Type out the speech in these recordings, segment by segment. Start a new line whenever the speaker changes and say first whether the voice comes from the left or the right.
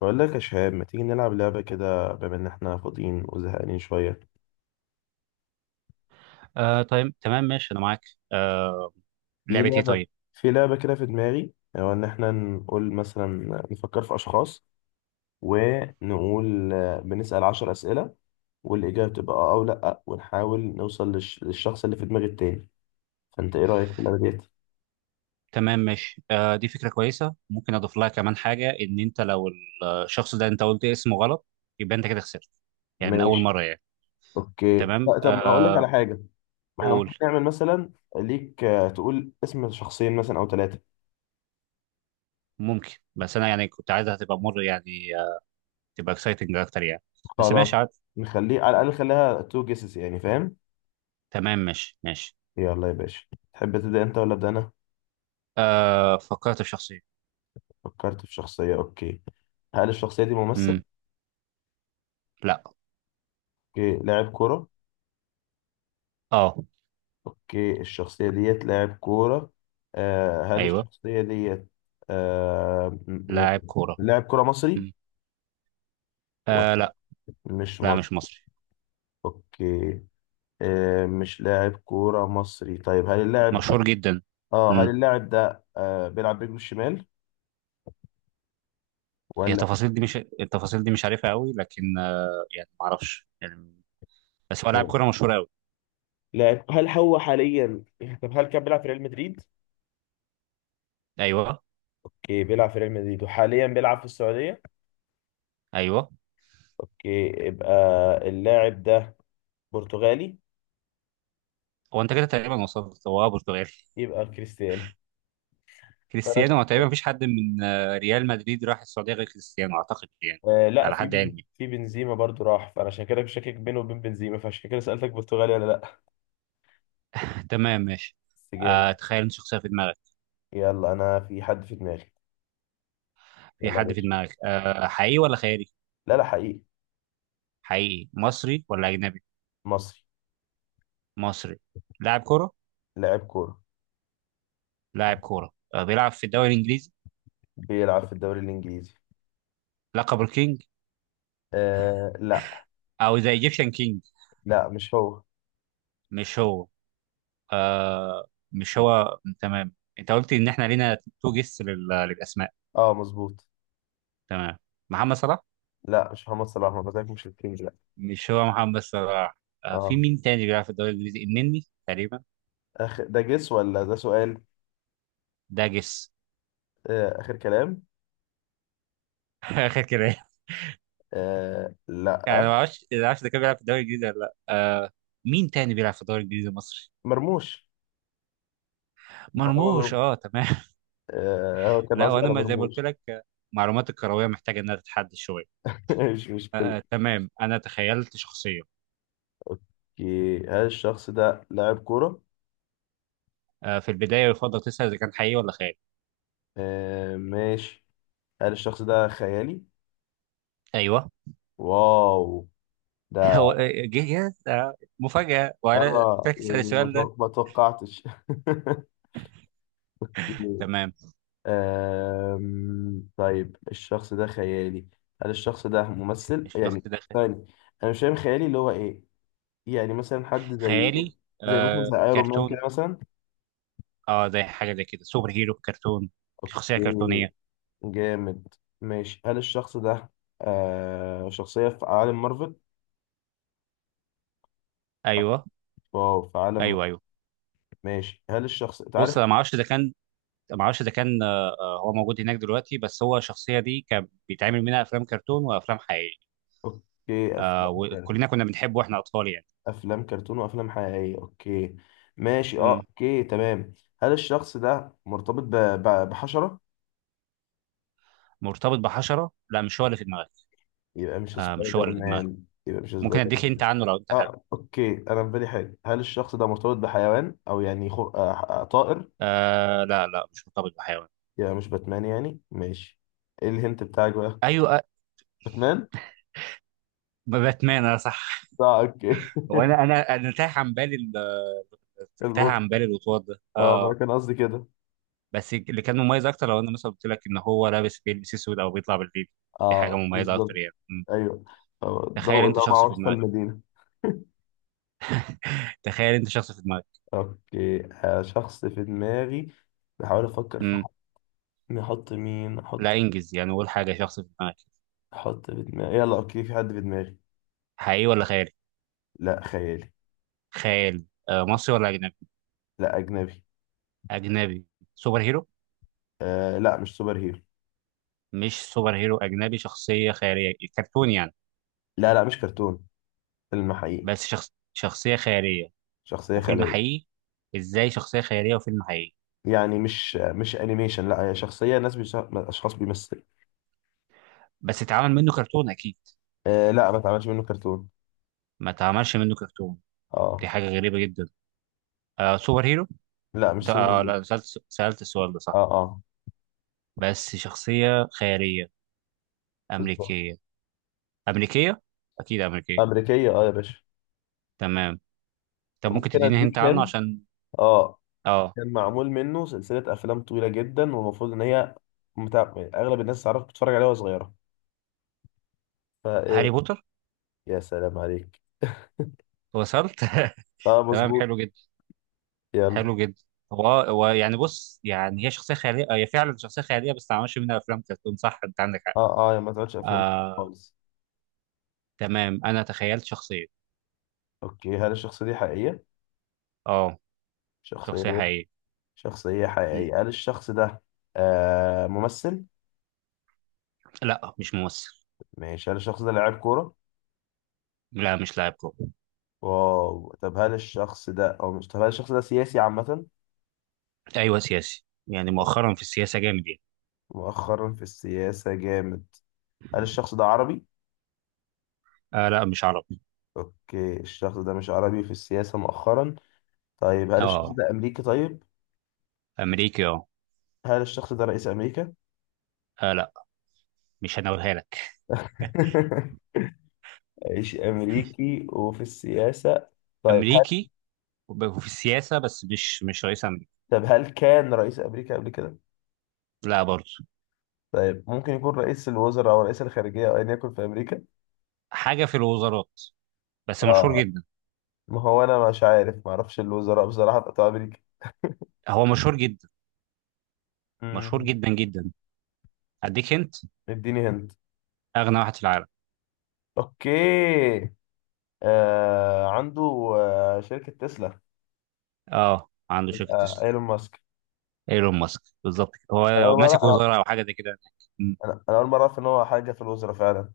left: بقول لك يا شهاب، ما تيجي نلعب لعبة كده بما إن إحنا فاضيين وزهقانين شوية؟
right: آه، طيب تمام ماشي، انا معاك. آه.
left: في
right: لعبه ايه
left: لعبة
right: طيب؟
left: في لعبة كده في دماغي، هو إن إحنا نقول مثلا نفكر في أشخاص ونقول بنسأل 10 أسئلة، والإجابة تبقى آه أو لأ، ونحاول نوصل للشخص اللي في دماغ التاني. فأنت إيه رأيك في اللعبة ديت؟
right: تمام ماشي. آه، دي فكره كويسه، ممكن اضيف لها كمان حاجه ان انت لو الشخص ده انت قلت اسمه غلط يبقى انت كده خسرت. يعني من اول
left: ماشي.
right: مره يعني.
left: أوكي،
right: تمام
left: لا طب ما هقول لك على
right: آه.
left: حاجة. ما إحنا ممكن
right: قول.
left: نعمل مثلا ليك تقول اسم شخصين مثلا أو ثلاثة.
right: ممكن، بس انا يعني كنت عايزها تبقى مر، يعني آه، تبقى اكسايتنج اكتر يعني. بس
left: خلاص،
right: ماشي عادي.
left: نخليه على الأقل، خليها تو جيسز يعني، فاهم؟
right: تمام ماشي ماشي.
left: يلا يا باشا، تحب تبدأ أنت ولا أبدأ أنا؟
right: آه، فكرت في شخصيه.
left: فكرت في شخصية، أوكي. هل الشخصية دي ممثل؟
right: امم لا.
left: أوكي، لاعب كورة؟
right: اه.
left: أوكي، الشخصية ديت لاعب كورة. هل
right: ايوه.
left: الشخصية ديت، يعني
right: لاعب كوره.
left: لاعب كورة مصري؟
right: مم.
left: و-
right: آه، لا.
left: مش
right: لا مش
left: مصري.
right: مصري.
left: أوكي. مش لاعب كورة مصري، طيب هل اللاعب ده
right: مشهور جدا.
left: آه هل اللاعب ده بيلعب برجله الشمال
right: هي
left: ولا؟
right: التفاصيل دي مش عارفها قوي، لكن يعني ما اعرفش يعني. بس هو لاعب كوره مشهور قوي.
left: لاعب، هل هو حاليا؟ طب هل كان بيلعب في ريال مدريد؟
right: ايوه
left: اوكي، بيلعب في ريال مدريد وحاليا بيلعب في السعودية.
right: ايوه.
left: اوكي، يبقى اللاعب ده برتغالي.
right: هو انت كده تقريبا وصلت. هو آه برتغالي.
left: يبقى كريستيانو. فأنا
right: كريستيانو. هو تقريبا
left: كنت-
right: مفيش حد من ريال مدريد راح السعوديه غير كريستيانو اعتقد يعني.
left: لا،
right: على حد علمي.
left: في بنزيما برضو راح، فانا عشان كده مش شاكك بينه وبين بنزيما، فعشان كده سألتك برتغالي ولا لا.
right: تمام ماشي.
left: بس
right: آه،
left: جامد.
right: تخيل انت شخصيه في دماغك.
left: يلا انا في حد في دماغي.
right: في
left: يلا يا
right: حد في
left: باشا.
right: دماغك؟ آه، حقيقي ولا خيالي؟
left: لا لا، حقيقي.
right: حقيقي. مصري ولا اجنبي؟
left: مصري.
right: مصري. لاعب كوره.
left: لاعب كورة.
right: لاعب كوره آه بيلعب في الدوري الانجليزي.
left: بيلعب في الدوري الانجليزي.
right: لقب الكينج.
left: آه لا.
right: او ذا ايجيبشن كينج.
left: لا مش هو
right: مش هو. آه مش هو، تمام. انت قلت ان احنا لينا تو جيس للاسماء.
left: اه مظبوط.
right: تمام. محمد صلاح.
left: لا مش محمد صلاح، ما بتاعك مش الكينج لا.
right: مش هو محمد صلاح. آه، في
left: اه،
right: مين تاني بيلعب في الدوري الانجليزي؟ النني تقريبا.
left: اخر ده جس ولا ده سؤال؟
right: ده جيس.
left: آه اخر كلام.
right: اخر كلام.
left: آه لا.
right: يعني ما اعرفش ده كان بيلعب في الدوري الانجليزي ولا لا. آه، مين تاني بيلعب في الدوري الانجليزي المصري؟
left: مرموش. محمد
right: مرموش،
left: مرموش.
right: اه تمام.
left: هو كان
right: لا،
left: قصدي
right: وانا
left: على
right: ما زي ما قلت
left: مرموش.
right: لك معلومات الكرويه محتاجه انها تتحدد شويه.
left: مش مشكلة.
right: تمام انا تخيلت شخصيه.
left: اوكي، هل الشخص ده لاعب كورة؟
right: آه، في البدايه يفضل تسال اذا كان حقيقي ولا خيالي.
left: آه ماشي. هل الشخص ده خيالي؟
right: ايوه.
left: واو. ده.
right: هو. جه. يس آه، مفاجأة وعلى
left: اه
right: فاكس على
left: يعني
right: السؤال ده.
left: ما توقعتش. أوكي.
right: تمام.
left: طيب الشخص ده خيالي، هل الشخص ده ممثل
right: الشخص
left: يعني؟
right: ده
left: ثاني. انا مش فاهم خيالي اللي هو ايه؟ يعني مثلا حد زي،
right: خيالي.
left: زي مثلا
right: آه،
left: زي ايرون مان كده
right: كرتون.
left: مثلا.
right: اه، زي حاجة زي كده، سوبر هيرو كرتون. شخصية
left: اوكي.
right: كرتونية.
left: جامد. ماشي، هل الشخص ده شخصية في عالم مارفل؟
right: ايوه
left: واو، في عالم مارفل.
right: ايوه ايوه.
left: ماشي، هل الشخص أنت
right: بص
left: عارف.
right: انا ما اعرفش ده كان هو موجود هناك دلوقتي، بس هو الشخصية دي كان بيتعمل منها افلام كرتون وافلام حقيقية.
left: اوكي،
right: آه،
left: افلام كرتون.
right: وكلنا كنا بنحبه واحنا اطفال يعني.
left: افلام كرتون وافلام حقيقية، اوكي. ماشي، اه
right: مم.
left: اوكي تمام. هل الشخص ده مرتبط بحشرة؟
right: مرتبط بحشرة؟ لا مش هو اللي في دماغك.
left: يبقى مش
right: آه مش هو
left: سبايدر
right: اللي في دماغك.
left: مان يبقى مش
right: ممكن
left: سبايدر
right: اديك انت
left: مان
right: عنه لو انت حابب.
left: اه اوكي، انا في بالي حاجة، هل الشخص ده مرتبط بحيوان او يعني خو... آه طائر؟
right: آه لا لا مش مرتبط بحيوان.
left: يبقى مش باتمان يعني، ماشي. ايه الهنت بتاعك بقى؟
right: ايوه آه،
left: باتمان؟
right: باتمان، انا صح.
left: اه اوكي
right: وانا انا انا تاه
left: المخ.
right: عن بالي الوطواط ده،
left: اه ما
right: اه.
left: انا كان قصدي كده.
right: بس اللي كان مميز اكتر، لو انا مثلا قلت لك ان هو بيلبس اسود او بيطلع بالليل، دي حاجه
left: اه
right: مميزه اكتر
left: بالظبط.
right: يعني. مم.
left: ايوه.
right: تخيل
left: ضوء
right: انت
left: اللي هو مع
right: شخص في
left: وسط
right: دماغك.
left: المدينه.
right: تخيل انت شخص في دماغك.
left: اوكي شخص في دماغي، بحاول افكر في
right: مم.
left: حد. نحط مين
right: لا
left: احط.
right: انجز يعني، قول حاجه. شخص في دماغك.
left: احط في دماغي، يلا اوكي، في حد في دماغي.
right: حقيقي ولا خيالي؟
left: لا، خيالي.
right: خيالي. آه، مصري ولا اجنبي؟
left: لا، اجنبي.
right: اجنبي. سوبر هيرو؟
left: آه لا، مش سوبر هيرو.
right: مش سوبر هيرو، اجنبي، شخصيه خياليه، كرتون يعني.
left: لا لا، مش كرتون، فيلم حقيقي.
right: بس شخص شخصيه خياليه
left: شخصيه
right: وفيلم
left: خياليه
right: حقيقي؟ ازاي شخصيه خياليه وفيلم حقيقي؟
left: يعني، مش مش انيميشن، لا هي شخصيه اشخاص بيمثلوا.
right: بس اتعمل منه كرتون اكيد.
left: آه لا، ما اتعملش منه كرتون.
right: ما اتعملش منه كرتون؟ دي
left: اه.
right: حاجه غريبه جدا. آه، سوبر هيرو.
left: لا مش سوبر
right: آه
left: هيرو.
right: لا، سألت السؤال ده
left: اه
right: صح.
left: اه
right: بس شخصيه خياليه.
left: بالظبط.
right: امريكيه. امريكيه، اكيد امريكيه.
left: أمريكية، أه يا باشا.
right: تمام. طب ممكن
left: ممكن
right: تديني هنت
left: أديك
right: عنه
left: هند.
right: عشان.
left: أه،
right: اه.
left: كان معمول منه سلسلة أفلام طويلة جدا، والمفروض إن هي أغلب الناس تعرف بتتفرج عليها وهي صغيرة، فإيه؟
right: هاري بوتر.
left: يا سلام عليك
right: وصلت.
left: أه
right: تمام،
left: مظبوط.
right: حلو جدا.
left: يلا.
right: حلو جدا. هو يعني، بص يعني، هي شخصيه خياليه هي فعلا شخصيه خياليه بس ما اتعملش منها افلام كرتون، صح انت عندك حق.
left: أه أه، يا ما تقعدش أفلام
right: آه.
left: خالص.
right: تمام انا تخيلت شخصيه.
left: أوكي، هل الشخصية دي حقيقية؟
right: اه،
left: شخصية
right: شخصيه
left: دي.
right: حقيقيه.
left: شخصية
right: م.
left: حقيقية، هل الشخص ده ممثل؟
right: لا مش ممثل.
left: ماشي، هل الشخص ده لاعب كورة؟
right: لا مش لاعب كورة.
left: واو، طب هل الشخص ده أو مش طب هل الشخص ده سياسي عامة؟
right: أيوه سياسي، يعني مؤخرا في السياسة جامد يعني.
left: مؤخرا في السياسة جامد، هل الشخص ده عربي؟
right: آه لا مش عربي.
left: اوكي، الشخص ده مش عربي، في السياسة مؤخرا. طيب هل الشخص
right: اه.
left: ده امريكي طيب؟
right: أمريكي اه.
left: هل الشخص ده رئيس امريكا؟
right: لا، مش هنقولها لك.
left: رئيس امريكي وفي السياسة، طيب هل.
right: أمريكي وفي السياسة، بس مش رئيس أمريكا.
left: طب هل كان رئيس امريكا قبل كده؟
right: لا برضه.
left: طيب ممكن يكون رئيس الوزراء او رئيس الخارجية او ايا يكن في امريكا؟
right: حاجة في الوزارات، بس مشهور
left: اه
right: جدا.
left: ما هو انا مش عارف، ما اعرفش الوزراء بصراحة بتوع امريكا.
right: هو مشهور جدا. مشهور
left: مم،
right: جدا جدا. أديك أنت.
left: اديني هند.
right: أغنى واحد في العالم.
left: اوكي عنده شركة تسلا.
right: اه، عنده شركة
left: يبقى
right: تسلا.
left: ايلون ماسك.
right: ايلون ماسك بالظبط كده.
left: انا
right: هو
left: أول
right: ماسك
left: مرة-
right: وزارة أو حاجة زي كده هناك. م.
left: انا انا اول مره اعرف ان هو حاجه في الوزراء فعلا.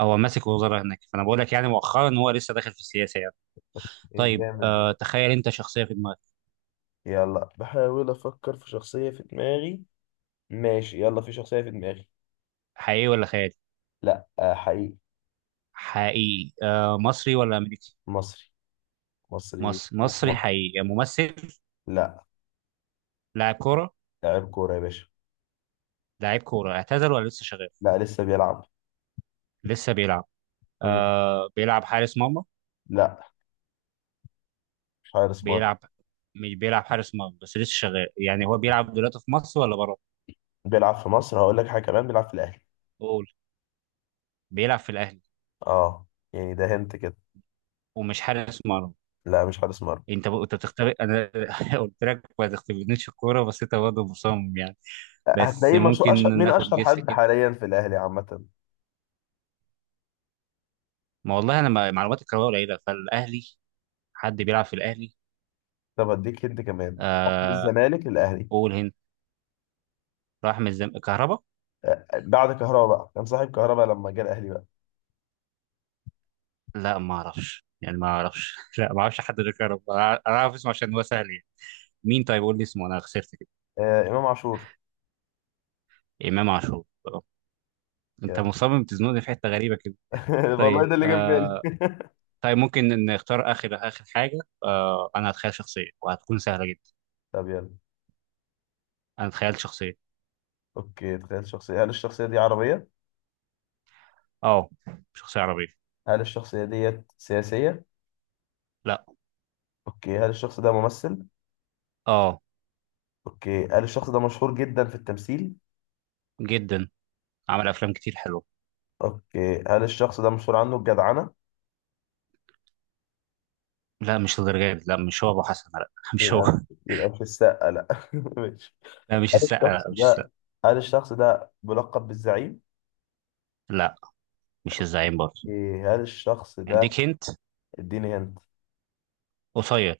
right: هو ماسك وزارة هناك، فأنا بقول لك يعني مؤخرا هو لسه داخل في السياسة يعني.
left: ايه
right: طيب
left: جامد ده.
right: آه، تخيل أنت شخصية في دماغك.
left: يلا بحاول افكر في شخصيه في دماغي. ماشي يلا، في شخصيه في دماغي.
right: حقيقي ولا خيالي؟
left: لا حقيقي.
right: حقيقي. آه، مصري ولا امريكي؟
left: مصري. مصري
right: مصري.
left: وفي
right: مصري
left: مصر.
right: حقيقي، يعني ممثل؟
left: لا.
right: لاعب كوره؟
left: لاعب كوره يا باشا.
right: لاعب كوره اعتزل ولا لسه شغال؟
left: لا لسه بيلعب.
right: لسه بيلعب.
left: مم.
right: آه، بيلعب حارس مرمى.
left: لا، مش حارس مرمى.
right: بيلعب مش بيلعب حارس مرمى، بس لسه شغال. يعني هو بيلعب دلوقتي في مصر ولا بره؟
left: بيلعب في مصر، هقول لك حاجه كمان، بيلعب في الاهلي.
right: قول. بيلعب في الاهلي،
left: اه، يعني ده هنت كده.
right: ومش حارس مرمى.
left: لا مش حارس مرمى.
right: انت بتختبئ انا. قلت لك ما تختبئنيش في الكوره بس انت برضه مصمم يعني. بس
left: هتلاقيه مشهور، اشهر
right: ممكن
left: من
right: ناخد
left: اشهر
right: جيست
left: حد
right: كده.
left: حاليا في الاهلي عامه.
right: ما والله انا معلومات الكرويه قليله فالاهلي. حد بيلعب في الاهلي.
left: طب اديك هنت كمان، من
right: آه،
left: الزمالك للاهلي.
right: قول هند. راح من كهربا.
left: بعد كهربا بقى، كان صاحب كهربا لما جه الاهلي بقى.
right: لا ما اعرفش يعني ما اعرفش. لا ما اعرفش حد غير كهربا، انا اعرف اسمه عشان هو سهل يعني. مين؟ طيب قول لي اسمه، انا خسرت كده.
left: امام عاشور.
right: امام عاشور آه. انت
left: كده.
right: مصمم تزنقني في حته غريبه كده.
left: والله
right: طيب
left: ده اللي جاب
right: آه.
left: بالي
right: طيب ممكن نختار اخر اخر حاجه. آه، انا هتخيل شخصيه وهتكون سهله جدا.
left: طب يلا.
right: انا اتخيلت شخصيه.
left: اوكي تخيل شخصية، هل الشخصية دي عربية؟
right: اه، شخصيه عربيه.
left: هل الشخصية ديت سياسية؟
right: لا.
left: اوكي، هل الشخص ده ممثل؟
right: اه.
left: اوكي، هل الشخص ده مشهور جدا في التمثيل؟
right: جدا. عمل افلام كتير حلوه.
left: اوكي، هل الشخص ده مشهور عنه الجدعنة؟
right: لا مش الدرجات، لا مش هو ابو حسن، لا مش هو.
left: يبقى يبقى مش السقا لا ماشي،
right: لا مش
left: هل
right: السقا، لا
left: الشخص
right: مش السقا.
left: ده هل الشخص ده بلقب بالزعيم؟
right: لا مش الزعيم برضه.
left: اوكي، هل الشخص ده.
right: اديك هنت.
left: اديني هنت.
right: قصير.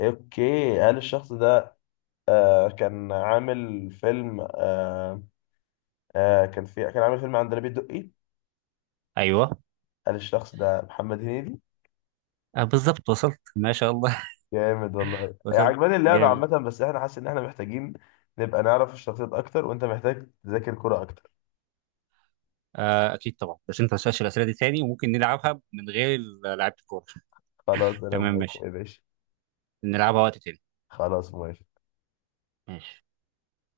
left: اوكي، هل الشخص ده كان عامل فيلم، كان عامل فيلم عندليب الدقي.
right: ايوه.
left: قال الشخص ده محمد هنيدي.
right: آه بالظبط وصلت، ما شاء الله.
left: جامد والله،
right: وصلت.
left: عجباني اللعبة
right: جامد.
left: عامة، بس احنا حاسس ان احنا محتاجين نبقى نعرف الشخصيات اكتر، وانت محتاج تذاكر كرة اكتر.
right: آه اكيد طبعا، بس انت ما تسالش الاسئله دي تاني وممكن نلعبها من غير لعيبه الكوره.
left: خلاص انا
right: تمام
left: موافق
right: ماشي.
left: يا باشا.
right: نلعبها وقت تاني.
left: خلاص موافق.
right: ماشي.